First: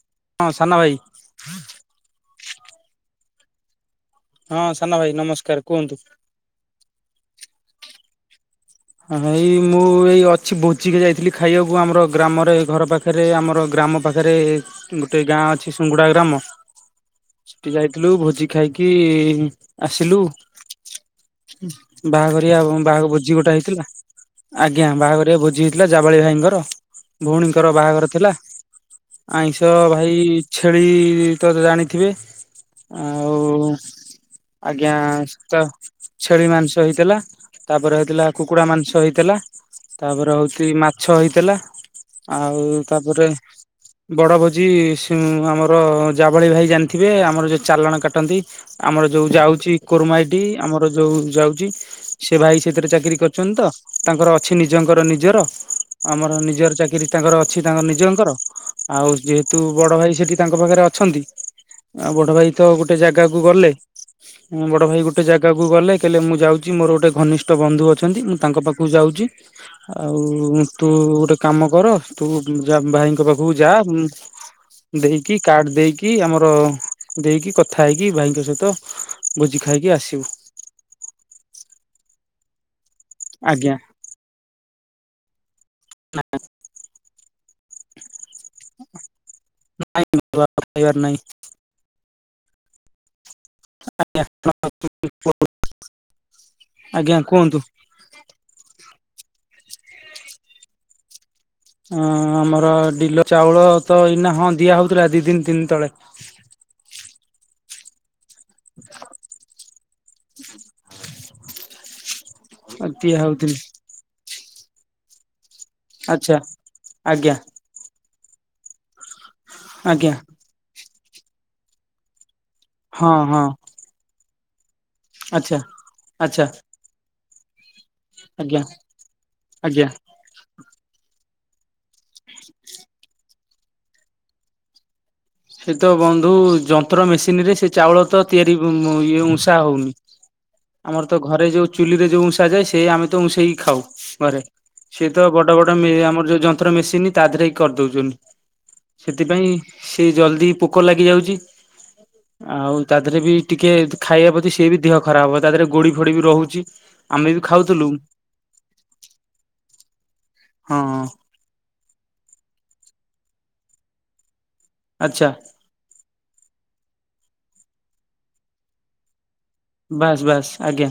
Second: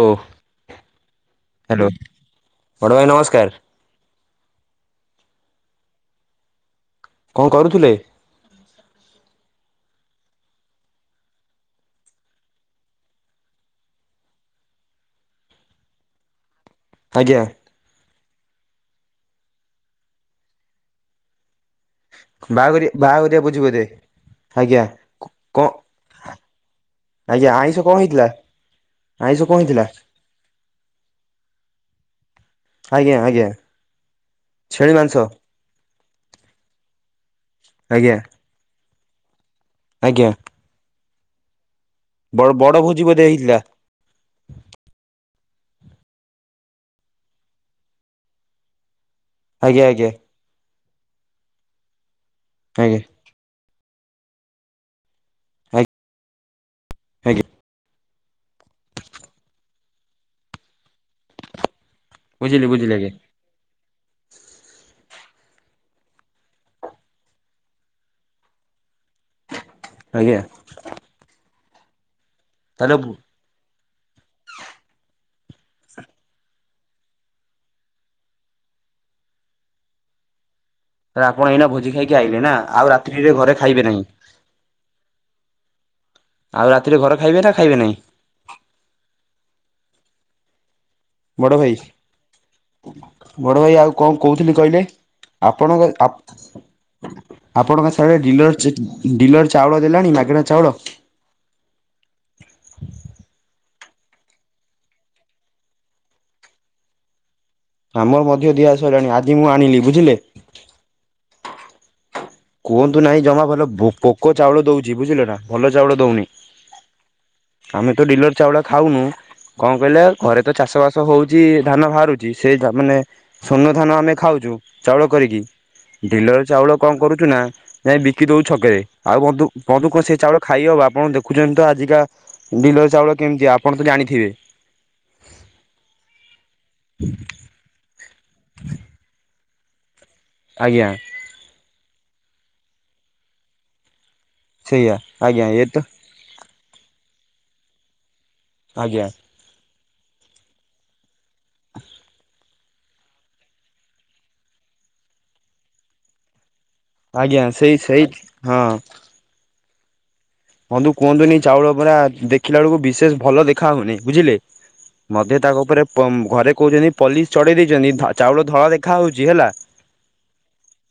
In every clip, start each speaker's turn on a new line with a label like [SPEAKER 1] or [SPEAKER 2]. [SPEAKER 1] ଓ
[SPEAKER 2] ହଁ ସାନ ଭାଇ
[SPEAKER 1] ହ୍ୟାଲୋ ବଡ଼ ଭାଇ ନମସ୍କାର।
[SPEAKER 2] ହଁ ସାନ ଭାଇ ନମସ୍କାର କୁହନ୍ତୁ।
[SPEAKER 1] କଣ କରୁଥିଲେ?
[SPEAKER 2] ହଁ ଏଇ ମୁଁ ଏଇ ଅଛି ଭୋଚିକି ଯାଇଥିଲି ଖାଇବାକୁ ଆମର ଗ୍ରାମରେ ଘର ପାଖରେ ଆମର ଗ୍ରାମ ପାଖରେ ଗୋଟେ ଗାଁ ଅଛି ସୁଙ୍ଗୁଡା ଗ୍ରାମ
[SPEAKER 1] ଆଜ୍ଞା
[SPEAKER 2] ସେଠି ଯାଇଥିଲୁ ଭୋଜି ଖାଇକି ଆସିଲୁ। ବାହା କରିବା
[SPEAKER 1] ବାହାଘରିଆ
[SPEAKER 2] ବାହା ଭୋଜି
[SPEAKER 1] ବାହାଘରିଆ
[SPEAKER 2] ଗୋଟା ହେ
[SPEAKER 1] ବୋଧେ
[SPEAKER 2] ଆଜ୍ଞା ବାହାଘର ବୁଝି
[SPEAKER 1] କଣ
[SPEAKER 2] ହେଇଥିଲା ଜାବାଳି ଭାଇଙ୍କର।
[SPEAKER 1] ଆଜ୍ଞା
[SPEAKER 2] ଭଉଣୀଙ୍କର
[SPEAKER 1] ଆଇଁଷ କଣ
[SPEAKER 2] ବାହାଘର
[SPEAKER 1] ହେଇଥିଲା
[SPEAKER 2] ଥିଲା
[SPEAKER 1] କଣ
[SPEAKER 2] ଆଇଁଷ
[SPEAKER 1] ହେଇଥିଲା
[SPEAKER 2] ଭାଇ ଛେଳି ତ ଜାଣିଥିବେ
[SPEAKER 1] ଆଜ୍ଞା
[SPEAKER 2] ଆଉ
[SPEAKER 1] ଆଜ୍ଞା ଛେଳି
[SPEAKER 2] ଆଜ୍ଞା
[SPEAKER 1] ମାଂସ
[SPEAKER 2] ତ ଛେଳି ମାଂସ ହେଇଥିଲା। ତାପରେ
[SPEAKER 1] ଆଜ୍ଞା
[SPEAKER 2] ହେଇଥିଲା କୁକୁଡା ମାଂସ ହେଇଥିଲା
[SPEAKER 1] ଆଜ୍ଞା
[SPEAKER 2] ତାପରେ ହଉଛି ମାଛ ହେଇଥିଲା।
[SPEAKER 1] ବଡ଼
[SPEAKER 2] ଆଉ
[SPEAKER 1] ବଡ଼ ଭୋଜି ବୋଧେ
[SPEAKER 2] ତାପରେ
[SPEAKER 1] ହେଇଥିଲା
[SPEAKER 2] ବଡ଼ଭୋଜି ସି ଆମର ଜଭଳି ଭାଇ ଜାଣିଥିବେ ଆମର ଯୋଉ ଚାଲାଣ କଟନ୍ତି ଆମର ଯୋଉ ଯାଉଛି
[SPEAKER 1] ଆଜ୍ଞା ଆଜ୍ଞା
[SPEAKER 2] କୋର୍ମାଇଟି ଆମର ଯୋଉ ଯାଉଛି ସେ ଭାଇ ସେଥିରେ
[SPEAKER 1] ଆଜ୍ଞା
[SPEAKER 2] ଚାକିରୀ କରି ତାଙ୍କର ଅଛି ନିଜଙ୍କର ନିଜର
[SPEAKER 1] ଆଜ୍ଞା
[SPEAKER 2] ଆମର ନିଜର ଚାକିରି ତାଙ୍କର
[SPEAKER 1] ଆଜ୍ଞା
[SPEAKER 2] ଅଛି ତାଙ୍କର ନିଜ ଆଉ ଯେହେତୁ ବଡ ଭାଇ ସେଠି ତାଙ୍କ ପାଖରେ ଅଛନ୍ତି। ଆଉ ବଡ ଭାଇ ତ
[SPEAKER 1] ବୁଝିଲି ବୁଝିଲି
[SPEAKER 2] ଗୋଟେ
[SPEAKER 1] ଆଜ୍ଞା
[SPEAKER 2] ଜାଗାକୁ ଗଲେ ବଡ ଭାଇ ଗୋଟେ। ଗୋଟେ ଜାଗାକୁ ଗଲେ କହଲେ ମୁଁ ଯାଉଛି ମୋର ଗୋଟେ ଘନିଷ୍ଠ ବନ୍ଧୁ ଅଛନ୍ତି ମୁଁ ତାଙ୍କ ପାଖକୁ ଯାଉଛି। ଆଉ
[SPEAKER 1] ଆଜ୍ଞା
[SPEAKER 2] ତୁ ଗୋଟେ କାମ କର ତୁ
[SPEAKER 1] ତାହେଲେ
[SPEAKER 2] ଭାଇଙ୍କ
[SPEAKER 1] ତାହେଲେ
[SPEAKER 2] ପାଖକୁ ଯା [inaudible] ଦେଇକି କାର୍ଡ ଦେଇକି ଆମର ଦେଇକି କଥା ହେଇକି ଭାଇଙ୍କ ସହିତ। ଭୋଜି ଖାଇକି ଆସିବୁ।
[SPEAKER 1] ଆପଣ ଏଇନା ଭୋଜି ଖାଇକି ଆଇବେ ନା ଆଉ ରାତ୍ରିରେ ଘରେ
[SPEAKER 2] ଆଜ୍ଞା।
[SPEAKER 1] ଖାଇବେ ନାହିଁ।
[SPEAKER 2] ନା।
[SPEAKER 1] ସେଥିରେ ଘର ଖାଇବେ ନା ଖାଇବେ ନାହିଁ?
[SPEAKER 2] ନାଇଁ ବା ଖାଇିବାର ନାଇଁ।
[SPEAKER 1] ବଡ ଭାଇ ଆଉ କଣ କହୁଥିଲି କହିଲେ ଆପଣଙ୍କ ଆ
[SPEAKER 2] ଆଜ୍ଞା କୁହନ୍ତୁ
[SPEAKER 1] ଆପଣଙ୍କ ସିଆଡ଼େ ଡିଲର୍-ଡିଲର ଚାଉଳ ଦେଲାଣି ମାଗେଣା ଚାଉଳ।
[SPEAKER 2] ହଁ ଆମର ଡିଲ ଚାଉଳ ତ ଇନା ହଁ ଦିଆ ହଉଥିଲା ଦି ଦିନ ତିନି ତଳେ।
[SPEAKER 1] ଆମର ମଧ୍ୟ ଦିଆସାରିଲାଣି ଆଜି ମୁଁ ଆଣିଲି ବୁଝିଲେ। କୁହନ୍ତୁ
[SPEAKER 2] ଦିଆ
[SPEAKER 1] ନାହିଁ ଜମା
[SPEAKER 2] ହଉଥିଲି
[SPEAKER 1] ଭଲ ପୋକ ଚାଉଳ ଦଉଛି ବୁଝିଲ ନା। ଭଲ ଚାଉଳ ଦଉନି
[SPEAKER 2] ଆଚ୍ଛା ଆଜ୍ଞା
[SPEAKER 1] ଆମେ ତ ଡିଲର ଚାଉଳ ଖାଉନୁ। କଣ କହିଲେ
[SPEAKER 2] ଆଜ୍ଞା
[SPEAKER 1] ଘରେ ତ ଚାଷ ବାସ ହଉଛି ଧାନ ବାହାରୁଛି ସେଇ ମାନେ
[SPEAKER 2] ହଁ ହଁ
[SPEAKER 1] ସୋନ ଧାନ ଆମେ ଖାଉଛୁ ଚାଉଳ କରିକି
[SPEAKER 2] ଆଚ୍ଛା
[SPEAKER 1] ଡିଲର
[SPEAKER 2] ଆଚ୍ଛା
[SPEAKER 1] ଚାଉଳ କଣ କରୁ ଚୁନା ଯାଇ ବିକି ଦଉ
[SPEAKER 2] ଆଜ୍ଞା
[SPEAKER 1] ଛକରେ ଆଉ
[SPEAKER 2] ଆଜ୍ଞା
[SPEAKER 1] ଧୁ-ବନ୍ଧୁ କଣ ସେ ଚାଉଳ ଖାଇବ ବା ଆପଣ ଦେଖୁଛନ୍ତି ତ ଆଜିକା ବିଲ ଚାଉଳ କେମିତି ଆପଣ ତ ଜାଣିଥିବେ।
[SPEAKER 2] ସେ ତ ବନ୍ଧୁ ଯନ୍ତ୍ର ମେସିନ୍ ରେ ସେ ଚାଉଳ ତ ତିଆରି ଇ ଉଷା ହଉନି।
[SPEAKER 1] ଆଜ୍ଞା
[SPEAKER 2] ଆମର ତ ଘରେ ଯୋଉ ଚୁଲିରେ ଯୋଉ ଉଷା ଯାଏ ସେ ଆମେ ତ ଉଷେଇକି ଖାଉ।। ଘରେ
[SPEAKER 1] ସେଇଆ
[SPEAKER 2] ସିଏ ତ
[SPEAKER 1] ଆଜ୍ଞା
[SPEAKER 2] ବଡ
[SPEAKER 1] ଏ
[SPEAKER 2] ବଡ ଆମର ଯୋଉ ଯନ୍ତ୍ର ମେସିନ ତା ଦେହରେ ହିଁ କରିଦଉଛନ୍ତି।
[SPEAKER 1] ଆଜ୍ଞା
[SPEAKER 2] ସେଥିପାଇଁ ସେ ଜଲଦି ପୋକ ଲାଗିଯାଉଛି। ଆଉ ତା ଦେହ ବି ଟିକେ ଖାଇବା ପ୍ରତି ସିଏ ବି ଦେହ ଖରାପ ହବ, ତା ଦେହରେ ଗୋଡି ଫୋଡି ବି ରହୁଛି। ଆମେ ବି
[SPEAKER 1] ଆଜ୍ଞା ସେଇ
[SPEAKER 2] ଖାଉଥିଲୁ
[SPEAKER 1] ସେଇଟି ହଁ।
[SPEAKER 2] ହଁ
[SPEAKER 1] ହଁନ୍ତୁ କୁହନ୍ତୁନି ଚାଉଳ ପୁରା ଦେଖିଲା ବେଳକୁ ବିଶେଷ ଭଲ ଦେଖା ହଉନି ବୁଝିଲେ।
[SPEAKER 2] ଆଚ୍ଛା
[SPEAKER 1] ମୋତେ ତାଙ୍କ ଉପରେ ଘରେ କହୁଛନ୍ତି ପଲିସ୍ ଚଢ଼େଇ ଦେଇଛନ୍ତି, ଚାଉଳ ଧଳା ଦେଖାହଉଛି ହେଲା
[SPEAKER 2] ବାସ୍ ବାସ୍ ଆଜ୍ଞା।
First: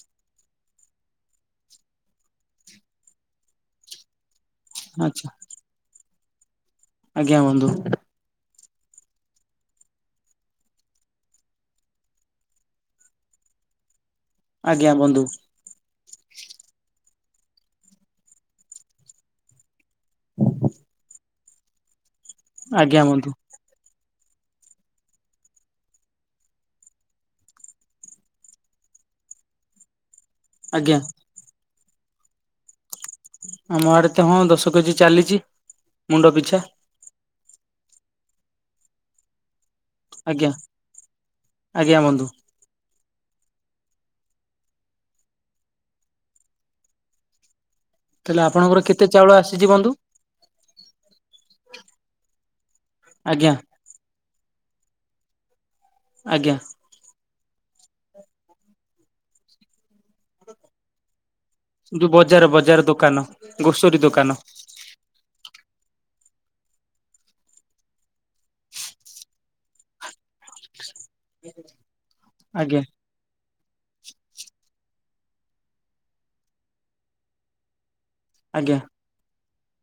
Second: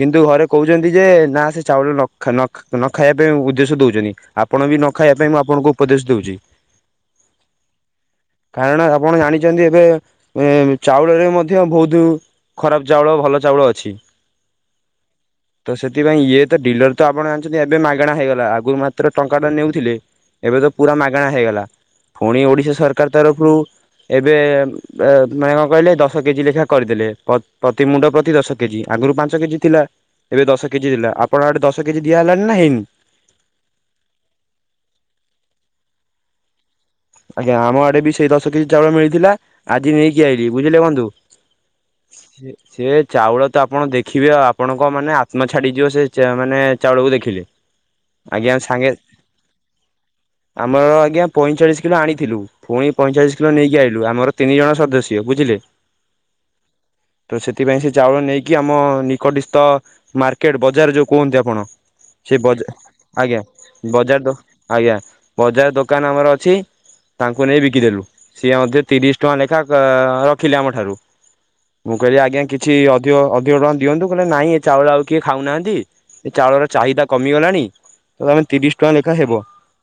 [SPEAKER 1] କିନ୍ତୁ ଘରେ କହୁଛନ୍ତି ଯେ ନା ସେ ଚାଉଳ ନ ଖା ନ ଖା ନ ଖାଇବା ପାଇଁ ଉଦ୍ଦେଶ୍ୟ ଦଉଛନ୍ତି। ଆପଣ ବି ନ ଖାଇବା
[SPEAKER 2] ଆଚ୍ଛା।
[SPEAKER 1] ପାଇଁ ମୁଁ ଆପଣଙ୍କୁ ଉପଦେଶ ଦଉଛି।
[SPEAKER 2] ଆଜ୍ଞା ବନ୍ଧୁ।
[SPEAKER 1] କାରଣ ଆପଣ ଜାଣିଛନ୍ତି ଏବେ ଚାଉଳରେ ମଧ୍ୟ ବହୁତ ଖରାପ ଚାଉଳ ଭଲ ଚାଉଳ ଅଛି।
[SPEAKER 2] ଆଜ୍ଞା ବନ୍ଧୁ
[SPEAKER 1] ତ ସେଥିପାଇଁ ଇଏ ତ ଡିଲର ତ ଆପଣ ଜାଣିଛନ୍ତି, ଏବେ ମାଗଣା ହେଇଗଲା। ଆଗରୁ ମାତ୍ର ଟଙ୍କା ଟା ନେଉଥିଲେ, ଏବେ ତ ପୁରା ମାଗଣା ହେଇଗଲା। ପୁଣି ଓଡିଶା
[SPEAKER 2] ଆଜ୍ଞା
[SPEAKER 1] ସରକାର
[SPEAKER 2] ବନ୍ଧୁ
[SPEAKER 1] ତରଫରୁ ଏବେ ମାନେ କଣ କହିଲେ ଦଶ କେଜି ଲେଖା କରିଦେଲେ ପ୍ରତି ମୁଣ୍ଡ ପ୍ରତି ଦଶ କେଜି। ଆଗରୁ ପାଞ୍ଚ କେଜି ଥିଲା, ଏବେ ଦଶ କେଜି
[SPEAKER 2] ଆଜ୍ଞା
[SPEAKER 1] ଥିଲା ଆପଣ ଆଡେ ଦଶ କେଜି ଦିଆହେଲାଣିି ନା ହେଇନି?
[SPEAKER 2] ଆମ ଆଡେ ତ ହଁ ଦଶ କେଜି ଚାଲିଛି ମୁଣ୍ଡ ପିଛା।
[SPEAKER 1] ଆଜ୍ଞା ଆମ ଆଡେ ବି ସେଇ ଦଶ କେଜି ଚାଉଳ ମିଳିଥିଲା ଆଜି ନେଇକି ଆଇଲି,
[SPEAKER 2] ଆଜ୍ଞା
[SPEAKER 1] ବୁଝିଲେ ବନ୍ଧୁ,
[SPEAKER 2] ଆଜ୍ଞା ବନ୍ଧୁ।
[SPEAKER 1] ସେ ଚାଉଳ ତ ଆପଣ ଦେଖିବେ ଆଉ ଆପଣଙ୍କ ମାନେ ଆତ୍ମା ଛାଡିଯିବ ସେ ମାନେ ଚାଉଳକୁ ଦେଖିଲେ।
[SPEAKER 2] ତାହେଲେ
[SPEAKER 1] ଆଜ୍ଞା,
[SPEAKER 2] ଆପଣଙ୍କର
[SPEAKER 1] ସାଙ୍ଗେ
[SPEAKER 2] କେତେ ଚାଉଳ ଆସିଛି ବନ୍ଧୁ
[SPEAKER 1] ଆମର ଆଜ୍ଞା ପଇଁଚାଳିଶି କିଲୋ ଆଣିଥିଲୁ ପୁଣି ପଇଁଚାଳିଶ
[SPEAKER 2] ଆଜ୍ଞା
[SPEAKER 1] କିଲୋ ନେଇକି ଆଇଲୁ ଆମର ତିନି ଜଣ ସଦସ୍ୟ ବୁଝିଲେ।
[SPEAKER 2] ଆଜ୍ଞା।
[SPEAKER 1] ତ ସେଥିପାଇଁ ସେ ଚାଉଳ ନେଇକି ଆମ ନିକଟସ୍ତ ମାର୍କେଟ ବଜାର ଯୋଉ କୁହନ୍ତି କଣ
[SPEAKER 2] ଯୋଉ
[SPEAKER 1] ସେ
[SPEAKER 2] ବଜାର
[SPEAKER 1] ବଜା
[SPEAKER 2] ବଜାର ଦୋକାନ
[SPEAKER 1] ଆଜ୍ଞା
[SPEAKER 2] ଗ୍ରୋସରୀ ଦୋକାନ
[SPEAKER 1] ବଜାର ଦୋକାନ ଆମର ଅଛି ତାଙ୍କୁ ନେଇ ବିକିଦେଲୁ, ସିଏ ମଧ୍ୟ ତିରିଶ ଟଙ୍କା ଲେଖା ରଖିଲେ ଆମ ଠାରୁ। ମୁଁ କହିଲି ଆଜ୍ଞା କିଛି ଅଧିକ ଅଧିକ ଟଙ୍କା ଦିଅନ୍ତୁ, କହିଲେ ନାଇଁ ଏ ଚାଉଳ ଆଉ କିଏ ଖାଉନାହାନ୍ତି ଏ ଚାଉଳର ଚାହିଦା କମିଗଲାଣି ତ ତମେ ତିରିଶ
[SPEAKER 2] ଆଜ୍ଞା
[SPEAKER 1] ଟଙ୍କା ଲେଖା ହେବ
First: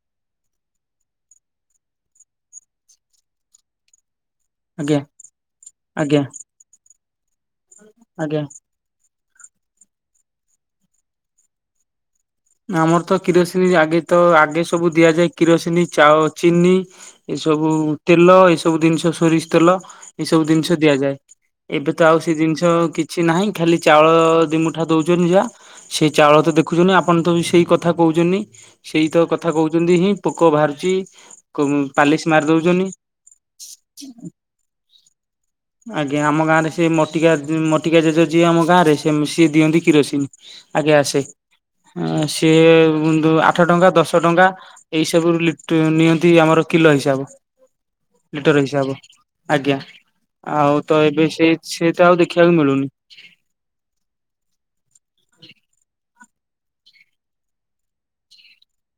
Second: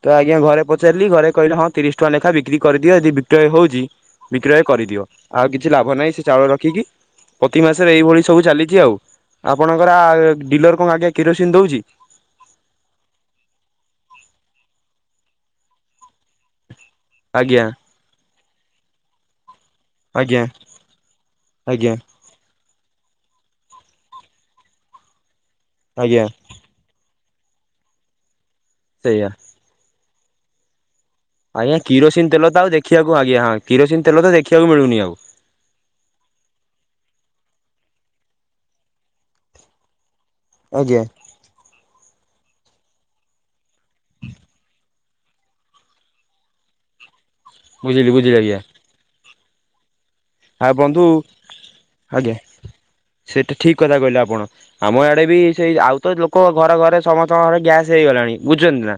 [SPEAKER 1] ତ ଆଜ୍ଞା ଘରେ ପଚାରିଲି ଘରେ କହିଲେ ହଁ ତିରିଶ ଟଙ୍କା ଲେଖା ବିକ୍ରି କରିଦିଅ ଯଦି ବିକ୍ରୟ ହଉଛି ବିକ୍ରୟ
[SPEAKER 2] ଆଜ୍ଞା
[SPEAKER 1] କରିଦିଅ ଆଉ କିଛି ଲାଭ ନାହିଁ
[SPEAKER 2] ଆଜ୍ଞା
[SPEAKER 1] ସେ ଚାଉଳ ରଖିକି ପ୍ରତି ମାସରେ ଏଇଭଳି
[SPEAKER 2] ଆଜ୍ଞା
[SPEAKER 1] ସବୁ ଚାଲିଛି ଆଉ। ଆପଣଙ୍କର ଡିଲର କଣ ଆଜ୍ଞା କିରୋସିନ ଦଉଛି।
[SPEAKER 2] ଆମର ତ କିରୋସିନି ଆଗେ ତ ଆଗେ ସବୁ ଦିଆଯାଏ କିରୋସିନି, ଚିନି ଏ
[SPEAKER 1] ଆଜ୍ଞା
[SPEAKER 2] ସବୁ ତେଲ ଏ ସବୁ ଜିନିଷ ସୋରିଷ ତେଲ ଏସବୁ
[SPEAKER 1] ଆଜ୍ଞା
[SPEAKER 2] ଜିନିଷ ଦିଆଯାଏ, ଏବେ
[SPEAKER 1] ଆଜ୍ଞା
[SPEAKER 2] ତ ଆଉ ସେ ଜିନିଷ କିଛି ନାହିଁ ଖାଲି ଚାଉଳ ଦିମୁଠା ଦଉଛନ୍ତି ଯାହା, ସେଇ
[SPEAKER 1] ଆଜ୍ଞା।
[SPEAKER 2] ଚାଉଳ ତ ଦେଖୁଛନ୍ତି ଆପଣ ତ ବି ସେଇ କଥା କହୁଛନ୍ତି ସେଇ ତ
[SPEAKER 1] ସେଇଆ
[SPEAKER 2] କଥା କହୁଛନ୍ତି ହିଁ ପୋକ ବାହାରୁଛି।
[SPEAKER 1] ଆଜ୍ଞା
[SPEAKER 2] ପାଲିସ
[SPEAKER 1] କିରୋସିନ
[SPEAKER 2] ମାରି
[SPEAKER 1] ତେଲ ତ ଆଉ
[SPEAKER 2] ଦଉଛନ୍ତି
[SPEAKER 1] ଦେଖିବାକୁ ଆଜ୍ଞା ହଁ କିରୋସିନ ତେଲ ତ ଦେଖିବାକୁ ମିଳୁନି ଆଉ।
[SPEAKER 2] ଆଜ୍ଞା ଆମ ଗାଁ ରେ ସେ ମଟିକା ଟିକ ଯିଏ ଆମ ଗାଁରେ ସେ ସିଏ ଦିଅନ୍ତି କିରୋସିନ ଆଗେ
[SPEAKER 1] ଆଜ୍ଞା
[SPEAKER 2] ଆସେ। ସିଏ ଆଠ ଟଙ୍କା, ଦଶ ଟଙ୍କା, ଏଇ ସବୁ ନିଅନ୍ତି ଆମର କିଲୋ। ହିସାବ
[SPEAKER 1] ବୁଝିଲି ବୁଝିଲି ଆଜ୍ଞା
[SPEAKER 2] ଲିଟର ହିସାବ, ଆଜ୍ଞା।
[SPEAKER 1] ଆଉ
[SPEAKER 2] ତ
[SPEAKER 1] ବନ୍ଧୁ
[SPEAKER 2] ଏବେ ସେ ସେ ତ ଆଉ
[SPEAKER 1] ଆଜ୍ଞା
[SPEAKER 2] ଦେଖିବାକୁ ମିଳୁନି
[SPEAKER 1] ସେଟା ଠିକ କଥା କହିଲେ ଆପଣ ଆମ ଆଡେ ବି ସେଇ ଆଉ ତ ଲୋକ ଘରେ ଘରେ ସମସ୍ତଙ୍କ ଘରେ ଗ୍ୟାସ ହେଇଗଲାଣି ବୁଝୁଛନ୍ତି ନା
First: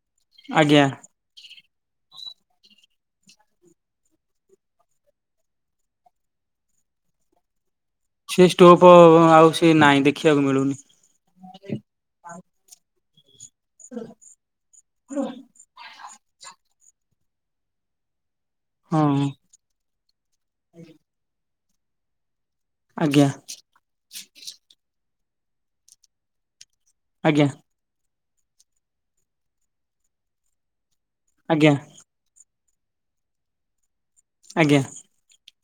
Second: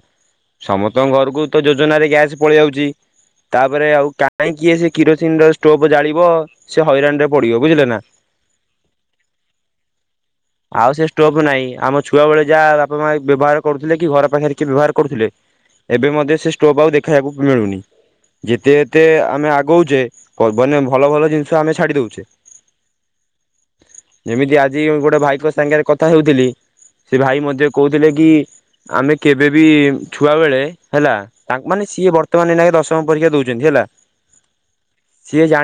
[SPEAKER 2] ଆଜ୍ଞା।
[SPEAKER 1] ସମସ୍ତଙ୍କ ଘରକୁ ଯୋଜନାରେ ଗ୍ୟାସ୍ ପଳେଇ ଯାଉଛି, ତାପରେ ଆଉ କାହିକି କିରୋସିନ ର ଷ୍ଟୋଭ୍ ଜାଳ ସେ ହଇରାଣ ରେ ପଡିବ ବୁଝିଲେ ନା
[SPEAKER 2] ସେ ଷ୍ଟୋପ ଆଉ ସେ ନାହିଁ ଦେଖିବାକୁ ମିଳୁନି
[SPEAKER 1] ଆଉ ସେ ଷ୍ଟୋଭ ନାହିଁ, ଆମ ଛୁଆ ବେଳେ ଯାହା [unintelligible] ବ୍ୟବହାର କରୁଥିଲେ କି? ଘର ପାଖରେ କିଏ ବ୍ୟବହାର କରୁଥିଲେ? ଏବେ ମଧ୍ୟ ସେ ଷ୍ଟୋବ୍ ଆଉ ଦେଖେଇବାକୁ ମିଳୁନି ଯେତେ
[SPEAKER 2] ହଁ
[SPEAKER 1] ଯେତେ ଆମେ ଆଗଉଛେ [unintelligible] ମାନେ ଭଲ ଭଲ ଜିନିଷ ଆମେ ଛାଡି ଦଉଛେ।
[SPEAKER 2] ଆଜ୍ଞା
[SPEAKER 1] ଯେମିତି ଆଜି ଗୋଟେ ଭାଇଙ୍କ ସାଙ୍ଗରେ କଥା ହେଉଥିଲି, ସେ ଭାଇ
[SPEAKER 2] ଆଜ୍ଞା।
[SPEAKER 1] ମଧ୍ୟ କହୁଥିଲେ କି ଆମେ କେବେ ବି ଛୁଆ ବେଳେ ହେଲା, ତାଙ୍କ
[SPEAKER 2] ଆଜ୍ଞା
[SPEAKER 1] ମାନେ ସିଏ ବର୍ତ୍ତମାନେ ନାହିଁ ଦଶମ ପରୀକ୍ଷା ଦଉଛନ୍ତି ହେଲା
[SPEAKER 2] ଆଜ୍ଞା।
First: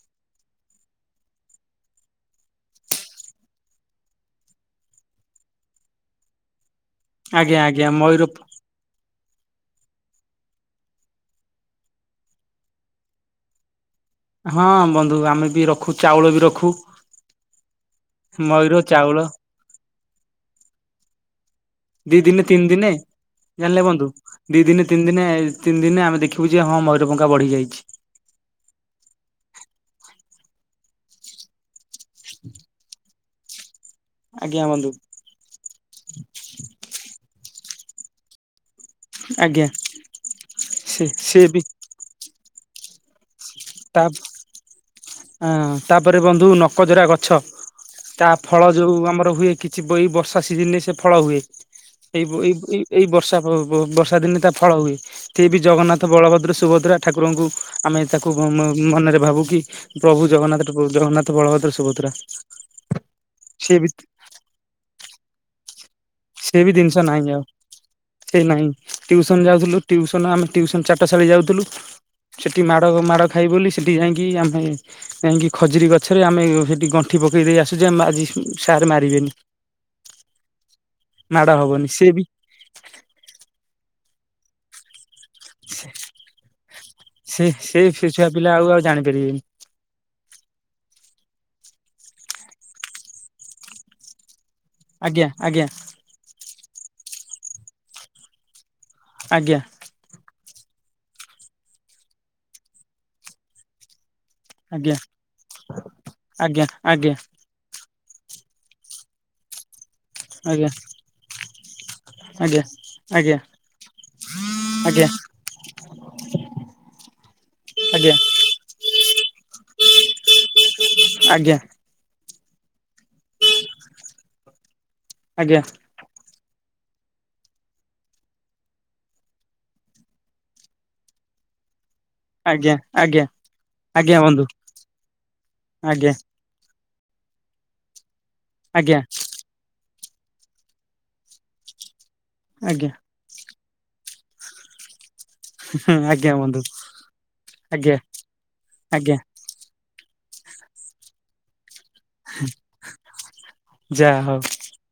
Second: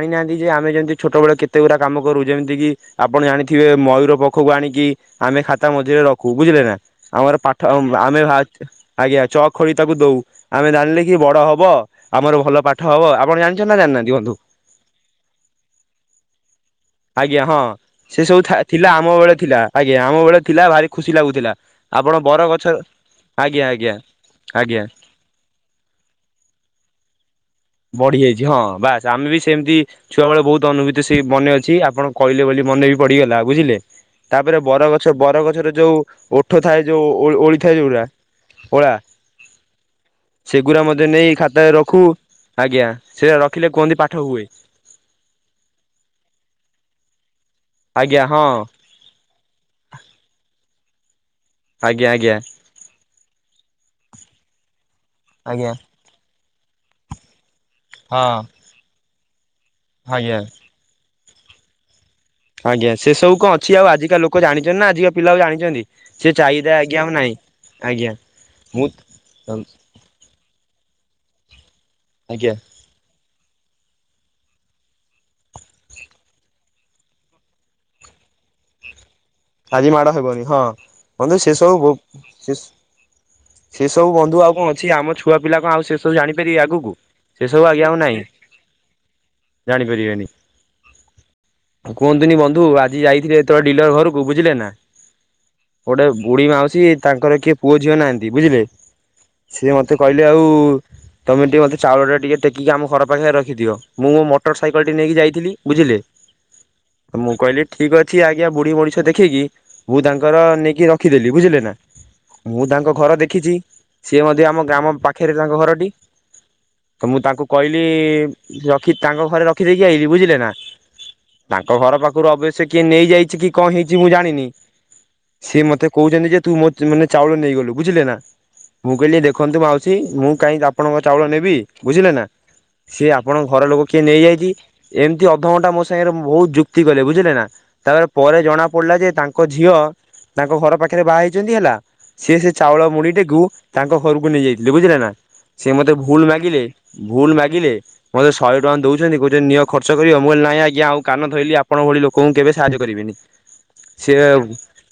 [SPEAKER 1] ନିହାତି ଯେ ଆମେ ଯେମିତି ଛୋଟବେଳେ କେତେ ଗୁଡା କାମ କରୁ, ଯେମିତି କିି ଆପଣ ଜାଣିଥିବେ ମୟୂର ପଖକୁ ଆଣିକି ଆମେ ଖାତା ମଝିରେ ରଖୁ ବୁଝିଲେ ନା ଆମର
[SPEAKER 2] ଆଜ୍ଞା
[SPEAKER 1] ପାଠ
[SPEAKER 2] ଆଜ୍ଞା
[SPEAKER 1] [unintelligible] ଆମେ
[SPEAKER 2] ମୟୂର
[SPEAKER 1] ଭା ଆଜ୍ଞା ଚକ୍ ଖୋଳି ତାକୁ ଦଉ। ଆମେ ଜାଣିଲେ କି ବଡ ହବ, ଆମର ଭଲ ପାଠ ହବ, ଆପଣ ଜାଣିଛନ୍ତି ନା ଜାଣିନାହାନ୍ତି? ବନ୍ଧୁ
[SPEAKER 2] ହଁ, ମଦ୍ ହୁଁ ଆମେ ବି ରଖୁ ଚାଉଳ ବି ରଖୁ
[SPEAKER 1] ଆଜ୍ଞା ହଁ ସେ ସବୁ
[SPEAKER 2] ମୟୂର
[SPEAKER 1] ଥିଲା ଆମ
[SPEAKER 2] ଚାଉଳ।
[SPEAKER 1] ବେଳେ ଥିଲା ଆଜ୍ଞା, ଆମ ବେଳେ ଥିଲା ଭାରି ଖୁସି ଲାଗୁଥିଲା। ଆପଣ
[SPEAKER 2] ଦି
[SPEAKER 1] ବର
[SPEAKER 2] ଦିନେ
[SPEAKER 1] ଗଛ
[SPEAKER 2] ତିନି ଦିନେ
[SPEAKER 1] ଆଜ୍ଞା
[SPEAKER 2] ଜାଣିଲେ
[SPEAKER 1] ଆଜ୍ଞା
[SPEAKER 2] ବନ୍ଧୁ ଦି
[SPEAKER 1] ଆଜ୍ଞା
[SPEAKER 2] ଦିନେ ତିନି ଦିନେ ତିନି ଦିନେ ଆମେ ଦେଖିବୁ ଯେ ହଁ ମୟୂର ପଂଖା ବଢିଯାଇଛି।
[SPEAKER 1] ବଢିଯାଇଛି। ହଁ, ବାସ୍ ଆମେ ବି ସେମିତି ଛୁଆ ବେଳେ ବହୁତ୍ ଅନୁଭୂତି ସେ ମନେ ଅଛି ଆପଣଙ୍କ କହିଲେ ବୋଲି ମନେ ବି ପଡିଗଲା। ବୁଝିଲେ? ତାପରେ
[SPEAKER 2] ଆଜ୍ଞା ବନ୍ଧୁ
[SPEAKER 1] ବରଗଛ ବରଗଛର ଯୋଉ ଓଠ ଥାଏ ଯୋଉ ଓଳ ଓଳିଥାଏ ଯୋଉଗୁଡା କଳା
[SPEAKER 2] ଆଜ୍ଞା
[SPEAKER 1] ସେଗୁଡା
[SPEAKER 2] ସେ
[SPEAKER 1] ମଧ୍ୟ ନେଇ
[SPEAKER 2] ସେ ବି
[SPEAKER 1] ଖାତାରେ ରଖୁ। ଆଜ୍ଞା, ସେ ରଖ୍
[SPEAKER 2] ତାପ୍ ଏ ତାପରେ ବନ୍ଧୁ ନକ ଜରା ଗଛ।
[SPEAKER 1] ଆଜ୍ଞା
[SPEAKER 2] ତା
[SPEAKER 1] ହଁ
[SPEAKER 2] ଫଳ ଯୋଉ ଆମର ହୁଏ କିଛି ବଇ ଏ ବର୍ଷା ସିଜନ୍ ରେ ସେ ଫଳ ହୁଏ।
[SPEAKER 1] ଆଜ୍ଞା
[SPEAKER 2] ଏଇ ବ
[SPEAKER 1] ଆଜ୍ଞା।
[SPEAKER 2] ଏଇ ଏଇ ଏଇ ବର୍ଷା ବ ବ ବର୍ଷା ଦିନେ ତା ଫଳ ହୁଏ। ସେ ବି
[SPEAKER 1] ଆଜ୍ଞା
[SPEAKER 2] ଜଗନ୍ନାଥ, ବଳଭଦ୍ର, ସୁଭଦ୍ରା ଠାକୁରଙ୍କୁ କୁ
[SPEAKER 1] ହଁ
[SPEAKER 2] ମ ମ ମନରେ ଭାବୁ କି ପ୍ରଭୁ
[SPEAKER 1] ଆଜ୍ଞା
[SPEAKER 2] ଜଗନ୍ନାଥ ଠାକୁ ଜଗନ୍ନାଥ, ବଳଭଦ୍ର, ସୁଭଦ୍ରା।
[SPEAKER 1] ଆଜ୍ଞା, ସେ ସବୁ କ'ଣ
[SPEAKER 2] ସେ
[SPEAKER 1] ଅଛି
[SPEAKER 2] ବି
[SPEAKER 1] ଆଉ ଆଜିକା ଲୋକ ଜାଣିଛନ୍ତି ନା ଆଜିକା ପିଲା ଆଉ ଜାଣିଛନ୍ତି।
[SPEAKER 2] ସେ ବି ଜିନିଷ ନାହିଁ ଆଉ।
[SPEAKER 1] ଆଜ୍ଞା
[SPEAKER 2] ସେ ନାହିଁ
[SPEAKER 1] ମୁଁ
[SPEAKER 2] ଟିଉସନ୍ ଯାଉଥିଲୁ ଟିଉସନ୍ ଆମେ ଟିଉସନ୍ ଚା ଟଶାଳୀ ଯାଉଥିଲୁ
[SPEAKER 1] ଆଜ୍ଞା
[SPEAKER 2] ସେଠି ମାଡ଼ ମାଡ଼ ଖାଇ ବୋଲି ସେଠି ଯାଇକି ଆମେ ଯାଇକି ଖଜୁରୀ ଗଛରେ ଆମେ ସେଠି ଗଣ୍ଠି ପକେଇ ଦେଇେକି ଆସୁ ଯେ ଆମେ ଆଜି ସ୍ୟା ସାର୍ ମାରିବେନି।
[SPEAKER 1] ଆଜି ମାଡ ହେବନି ହଁ ବନ୍ଧୁ
[SPEAKER 2] ମାଡ଼
[SPEAKER 1] ସେ ସବୁ
[SPEAKER 2] ହବନି ସେ
[SPEAKER 1] ବହୁ
[SPEAKER 2] ବି
[SPEAKER 1] ସେସ୍ ସେସ୍ ତୋ ବନ୍ଧୁ ଆଉ କ'ଣ ଅଛି ଆମ ଛୁ ଛୁଆ ପିଲା କ'ଣ ଆଉ ସେ ସବୁ ଜାଣିପାରିବେ ଆଗକୁ ସେ ସବୁ ଆଜ୍ଞା ଆଉ
[SPEAKER 2] ସେ
[SPEAKER 1] ନାହିଁ।
[SPEAKER 2] ଛୁଆ ପିଲା ଆଉ ଆଉ ଜାଣିପାରିବେନି
[SPEAKER 1] ଜାଣିପାରିବେନି। କୁହନ୍ତିନି ବନ୍ଧୁ ଆଜି ଯାଇଥିଲେ ତୋ ଡିଲର୍ ଘରକୁ ବୁଝିଲେ ନା।
[SPEAKER 2] ଆଜ୍ଞା ଆଜ୍ଞା
[SPEAKER 1] ଗୋଟେ ବୁଢୀ ମାଉସୀ ତାଙ୍କର କିଏ ପୁଅ ଝିଅ ନାହାନ୍ତି ବୁଝିଲେ।
[SPEAKER 2] ଆଜ୍ଞା
[SPEAKER 1] ସିଏ ମତେ କହିଲେ ଆଉ ତମେ ଟିକେ ମତେ ଚାଉଳ ଟା ଟିକେ ଟେକି କି ଆମ ଘର ପାଖରେ ରଖିଦିଅ। ମୁଁ ମୋ ମ ଟର୍ ସାଇକେଲ ଟି
[SPEAKER 2] ଆଜ୍ଞା
[SPEAKER 1] ନେଇକି ଯାଇଥିଲି ବୁଝିଲେ,
[SPEAKER 2] ଆଜ୍ଞା ଆଜ୍ଞା
[SPEAKER 1] ମୁଁ କହିଲି ଠିକ୍ ଅଛି ଆଜ୍ଞା, ବୁଢୀ ମଣି ଛ ଦେଖିକି ମୁଁ ତାଙ୍କର
[SPEAKER 2] ଆଜ୍ଞା
[SPEAKER 1] ନେଇକି ରଖିଦେଲି ବୁଝିଲେ ନା।
[SPEAKER 2] ଆଜ୍ଞା
[SPEAKER 1] ମୁଁ ତାଙ୍କ ଘର
[SPEAKER 2] ଆଜ୍ଞା
[SPEAKER 1] ଦେଖିଛି, ସିଏ ମଧ୍ୟ ଆମ ଗ୍ରାମ
[SPEAKER 2] ଆଜ୍ଞା
[SPEAKER 1] ପାଖରେ ତାଙ୍କ ଘରଟି। ତ ମୁଁ ତାଙ୍କୁ କହିଲି
[SPEAKER 2] ଆଜ୍ଞା
[SPEAKER 1] ରଖି ତାଙ୍କ ଘରେ ରଖିଦେଇକି ଆଇଲିି ବୁଝିଲେ ନା।
[SPEAKER 2] ଆଜ୍ଞା
[SPEAKER 1] ତାଙ୍କ ଘର ପାଖରୁ ଅବି ସେ କିଏ ନେଇଯାଇଛି କି କ'ଣ ହେଇଛି ମୁଁ ଜାଣିନି
[SPEAKER 2] ଆଜ୍ଞା
[SPEAKER 1] ସିଏ ମତେ କହୁଛନ୍ତି ଯେ ତୁ ମୋ ମାନେ ଚାଉଳ ନେଇ ଗଲୁ ବୁଝିଲେ ନା। ମୁଁ କହିଲି ଦେଖନ୍ତୁ ମାଉସୀ ମୁଁ କାହିଁକି ଆପଣଙ୍କ ଚାଉଳ ନେବି। ବୁଝିଲେ ନା,
[SPEAKER 2] ଆଜ୍ଞା
[SPEAKER 1] ସିଏ
[SPEAKER 2] ଆଜ୍ଞା
[SPEAKER 1] ଆପଣଙ୍କ ଘରଲୋକ କିଏ
[SPEAKER 2] ଆଜ୍ଞା ବନ୍ଧୁ
[SPEAKER 1] ନେଇଯାଇଛି। ଏମିତି ଅଧଘଣ୍ଟା ମୋ ସାଙ୍ଗରେ
[SPEAKER 2] ଆଜ୍ଞା
[SPEAKER 1] ବହୁତ ଯୁକ୍ ତି କଲେ ବୁଝିଲେ ନା। ତା ପରେ ଜଣା ପଡିଲା
[SPEAKER 2] ଆଜ୍ଞା
[SPEAKER 1] ଯେ ତାଙ୍କ ଝିଅ ତାଙ୍କ ଘର ପାଖରେ ବାହା ହେଇଛନ୍ତି ହେଲା ସିଏ ସେ ଚାଉଳ
[SPEAKER 2] ଆଜ୍ଞା
[SPEAKER 1] ମୁଢିଟେକୁ ତାଙ୍କ ଘରକୁ ନେଇଯାଇଥିଲେ ବୁଝିଲେ ନା। ସେ ମତେ
[SPEAKER 2] ହୁଁ
[SPEAKER 1] ଭୁଲ୍
[SPEAKER 2] ଆଜ୍ଞା ବନ୍ଧୁ
[SPEAKER 1] ମାଗିଲେ ଭୁଲ୍ ମାଗିଲେ
[SPEAKER 2] ଆଜ୍ଞା
[SPEAKER 1] ମତେ ଶହେ ଟଙ୍କା
[SPEAKER 2] ଆଜ୍ଞା
[SPEAKER 1] ଦଉଛନ୍ତି କହୁଛନ୍ତି ନିଅ ଖର୍ଚ୍ଚ କରିବ। ମୁଁ ଅଇଲି ନାହିଁ ଆଜ୍ଞା! ଆଉ କାନ ଧଇଲି ଆପଣ ଭଳି ଲୋକଙ୍କୁ କେବେ ସାହାଯ୍ୟ କରିବିନି।
[SPEAKER 2] ଯାହା
[SPEAKER 1] ସେଏ
[SPEAKER 2] ହଉ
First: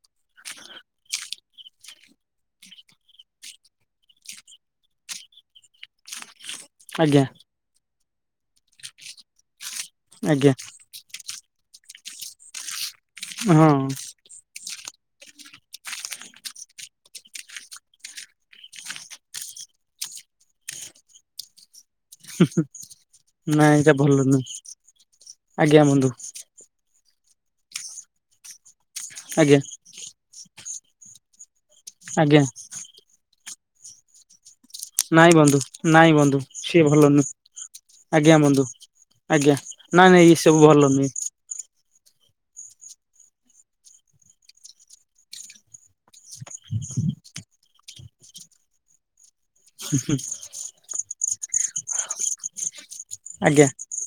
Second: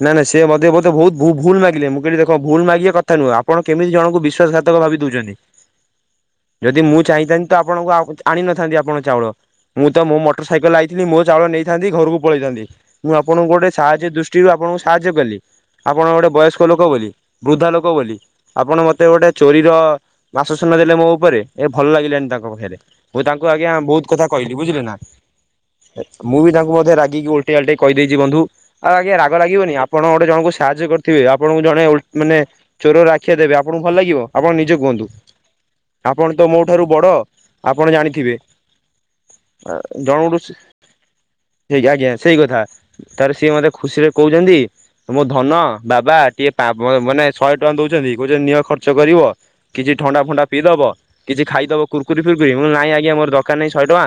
[SPEAKER 1] ନା ନାଇଁ ସେ ମଧ୍ୟ୍ୟ ମତେ ବହୁତ ଭୁ-ଭୁଲ୍ ମାଗିଲେ, ମୁଁ କହିଲି ଦେଖ ଭୁଲ୍ ମାଗିବା କଥା ନୁହଁ। ଆପଣ କେମିତି ଜଣକୁ ବିଶ୍ୱାସଘାତକ ଭାବି ଦେଉଛନ୍ତି? ନି,
[SPEAKER 2] ଆଜ୍ଞା
[SPEAKER 1] ଯଦି ମୁଁ ଚାହିଁଥାନ୍ତି ତ ଆପଣଙ୍କୁ ଆଣିନଥାନ୍ତି, ଆପଣ ଚାଉଳ ମୁଁ ତ ମୋ ମୋଟର
[SPEAKER 2] ଆଜ୍ଞା
[SPEAKER 1] ସାଇକେଲ ଆଇଥିଲି। ମୋ ଚାଉଳ ନେଇଥାନ୍ତି। ଘରକୁ ପଳେଇଥାନ୍ତି, ମୁଁ ଆପଣଙ୍କୁ ଗୋଟେ
[SPEAKER 2] ହଁ
[SPEAKER 1] ସାହାଯ୍ୟ ଦୃଷ୍ଟିରୁ ଆପଣଙ୍କୁ ସାହାଯ୍ୟ କଲି। ଆପଣ ଗୋଟେ ବୟସ୍କ ଲୋକ ବୋଲି, ବୃଦ୍ଧା ଲୋକ ବୋଲି, ଆପଣ ମତେ ଗୋଟେ ଚୋରିର ବାସସେନ ଦେଲେ ମୋ ଉପରେ ଏ ଭଲ ଲାଗିଲାନି ତାଙ୍କ ପାଖରେ, ମୁଁ ତାଙ୍କୁ ଆଜ୍ଞା
[SPEAKER 2] ନାଇଁ ଏଇଟା
[SPEAKER 1] ବହୁତ
[SPEAKER 2] ଭଲ
[SPEAKER 1] କଥା
[SPEAKER 2] ନୁହେଁ
[SPEAKER 1] କହିଲି ବୁଝିଲେ ନା।
[SPEAKER 2] ଆଜ୍ଞା ବନ୍ଧୁ
[SPEAKER 1] ମୁଁ ବି ତାଙ୍କୁ ମଧ୍ୟ ରାଗ ଗିକି ଓଲଟେଆଲଟେଇ କହିଦେଇଛି ବନ୍ଧୁ। ଆଜ୍ଞା ରାଗ ଲାଗିବନି ଆପଣ ଗୋଟେ ଜଣଙ୍କୁ ସାହାଯ୍ୟ କରିଥିବେ ଆପଣଙ୍କୁ ଜଣେ ଓଲ୍ ମାନେ
[SPEAKER 2] ଆଜ୍ଞା
[SPEAKER 1] ଚୋରର ଆଖ୍ୟା ଦେବେ। ଆପଣଙ୍କୁ ଭଲ ଲାଗିବ। ଆପଣ ନିଜ କୁୁହନ୍ତୁ।
[SPEAKER 2] ନାଇଁ ବନ୍ଧୁ ନାଇଁ
[SPEAKER 1] ଆପଣ
[SPEAKER 2] ବନ୍ଧୁ
[SPEAKER 1] ତ ମୋ
[SPEAKER 2] ସିଏ
[SPEAKER 1] ଠାରୁ ବଡ!
[SPEAKER 2] ଭଲ ନୁହେଁ
[SPEAKER 1] ଆପଣ
[SPEAKER 2] ଆଜ୍ଞା
[SPEAKER 1] ଜାଣିଥିବେ?
[SPEAKER 2] ବନ୍ଧୁ ଆଜ୍ଞା ନାଇଁ ନାଇଁ ଏ
[SPEAKER 1] ଜଣକଉଠୁସେ
[SPEAKER 2] ସବୁ ଭଲ ନୁହେଁ
[SPEAKER 1] ହେ ଆଇ ସେଇ କଥା ତାର ସିଏ ମତେ ଖୁସିରେ କହୁଛନ୍ତି। ତ ମୋ ଧନ ବାବା ଟିକେ ପା ବ ମାନେ ଶହେ ଟଙ୍କା ଦଉଛନ୍ତି କହୁଛନ୍ତି ନିଅ ଖର୍ଚ୍ଚ କରିବ। କିଛି ଥଣ୍ଡା ଫଣ୍ଡା ପିଇଦବ କିଛି ଖାଇଦବ କୁର୍କୁରି ଫୁର୍କୁରି। ମୁଁ ଅଇଲି ନାଇଁ ଆ କି ଆମର ଦରକାର
[SPEAKER 2] ଆଜ୍ଞା
[SPEAKER 1] ନାହିଁ ଶହେ ଟଙ୍କା।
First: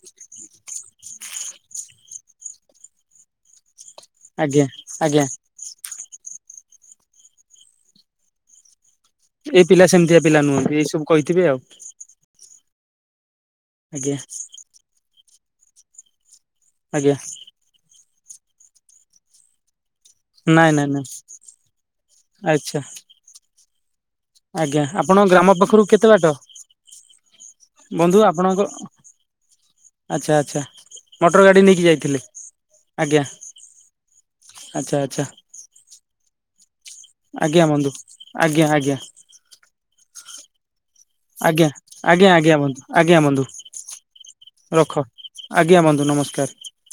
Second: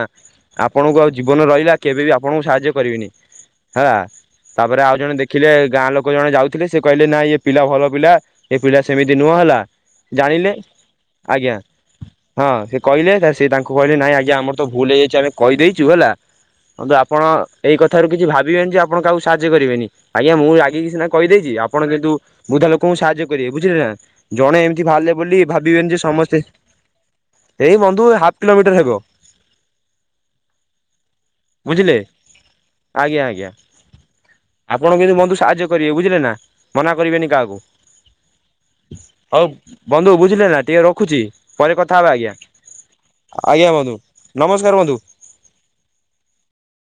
[SPEAKER 1] ଆପଣଙ୍କୁ ଆଉ ଜୀବନ ରହିଲା କେବେ ବିି ଆପଣଙ୍କୁ ସାହାଯ୍ୟ କରିବିନି। ହେଲା,
[SPEAKER 2] ଆଜ୍ଞା
[SPEAKER 1] ତାପରେ ଆଉ ଜଣେ
[SPEAKER 2] ଆଜ୍ଞା
[SPEAKER 1] ଦେଖିଲେ ଗାଁ ଲୋକ ଜଣେ ଯାଉଥିଲେ ସେ କହିଲେ ନାଇଁ ଏ ପିଲା ଭଲ ପିଲା ଏ ପିଲା ସେମିତି ନୁହଁ ହେଲା
[SPEAKER 2] ଏଇ ପିଲା ସେମିତିଆ ପିଲା
[SPEAKER 1] ଜାଣିଲେ
[SPEAKER 2] ନୁହନ୍ତି ଏଇ ସବୁ କହିଥିବେ
[SPEAKER 1] ଆଜ୍ଞା
[SPEAKER 2] ଆଉ
[SPEAKER 1] ହଁ। କହିଲେ, ସେ ତାଙ୍କୁ କହିଲେ,
[SPEAKER 2] ଆଜ୍ଞା
[SPEAKER 1] ନାଇଁଜ୍ଞା ଆମର ତ ଭୁଲ ହେଇଯାଇଛି ଆମେ କହିଦେଇଛୁ ହେଲା। ହନ୍ତୁ
[SPEAKER 2] ଆଜ୍ଞା
[SPEAKER 1] ଆପଣ ଏଇ କଥାାରୁ କିଛି ଭାବିବେନି ଯେ ଆପଣ କାହାକୁ ସାହାଯ୍ୟ କରିବେନି। ଆଜ୍ଞା, ମୁଁ
[SPEAKER 2] ନାଇଁ ନାଇଁ
[SPEAKER 1] ରାଗିକି ସିନା
[SPEAKER 2] ନାଇଁ
[SPEAKER 1] କହିଦେଇଛି। ଆପଣ କିନ୍ତୁ ବୃଦ୍ଧା
[SPEAKER 2] ଆଚ୍ଛା
[SPEAKER 1] ଲୋକଙ୍କୁ ସାହାଯ୍ୟ କରିବେ। ବୁଝିଲେ ନା ଜଣେ ଏମିତି
[SPEAKER 2] ଆଜ୍ଞା
[SPEAKER 1] ଭହାରିଲେ
[SPEAKER 2] ଆପଣଙ୍କ
[SPEAKER 1] ବୋଲି
[SPEAKER 2] ଗ୍ରାମ ପାଖରୁ
[SPEAKER 1] ଭାବିବେନି ଯେ
[SPEAKER 2] କେତେ ବାଟ
[SPEAKER 1] ସମସ୍ତେ ଏଇ ବନ୍ଧୁ ହାଫ କିଲୋମିଟର ହେବ।
[SPEAKER 2] ଆଚ୍ଛା ଆଚ୍ଛା ମଟର ଗାଡି ନେଇକି
[SPEAKER 1] ବୁଝିଲେ
[SPEAKER 2] ଯାଇଥିଲେ?
[SPEAKER 1] ଆଜ୍ଞା ଆଜ୍ଞା,
[SPEAKER 2] ଆଚ୍ଛା
[SPEAKER 1] ଆପଣ କିନ୍ତୁ
[SPEAKER 2] ଆଚ୍ଛା
[SPEAKER 1] ବନ୍ଧୁ ସାହାଯ୍ୟ କରିବେ ବୁଝିଲେ ନା? ମନା କରିବେନି କାହାକୁ।
[SPEAKER 2] ଆଜ୍ଞା ବନ୍ଧୁ ଆଜ୍ଞା ଆଜ୍ଞା
[SPEAKER 1] ହଉ ବନ୍ଧୁ ବୁଝିଲେ ନା ଟିକେ ରକ ରଖୁଛି
[SPEAKER 2] ଆଜ୍ଞା
[SPEAKER 1] ପରେ କଥା ହେବା ଆଜ୍ଞା।
[SPEAKER 2] ବନ୍ଧୁ ଆଜ୍ଞା ବନ୍ଧୁ
[SPEAKER 1] ଆଜ୍ଞା ବନ୍ଧୁ ନମସ୍କାର!
[SPEAKER 2] ରଖ
[SPEAKER 1] ବନ୍ଧୁ
[SPEAKER 2] ଆଜ୍ଞା, ବୁନ୍ଧୁ ନମସ୍କାର!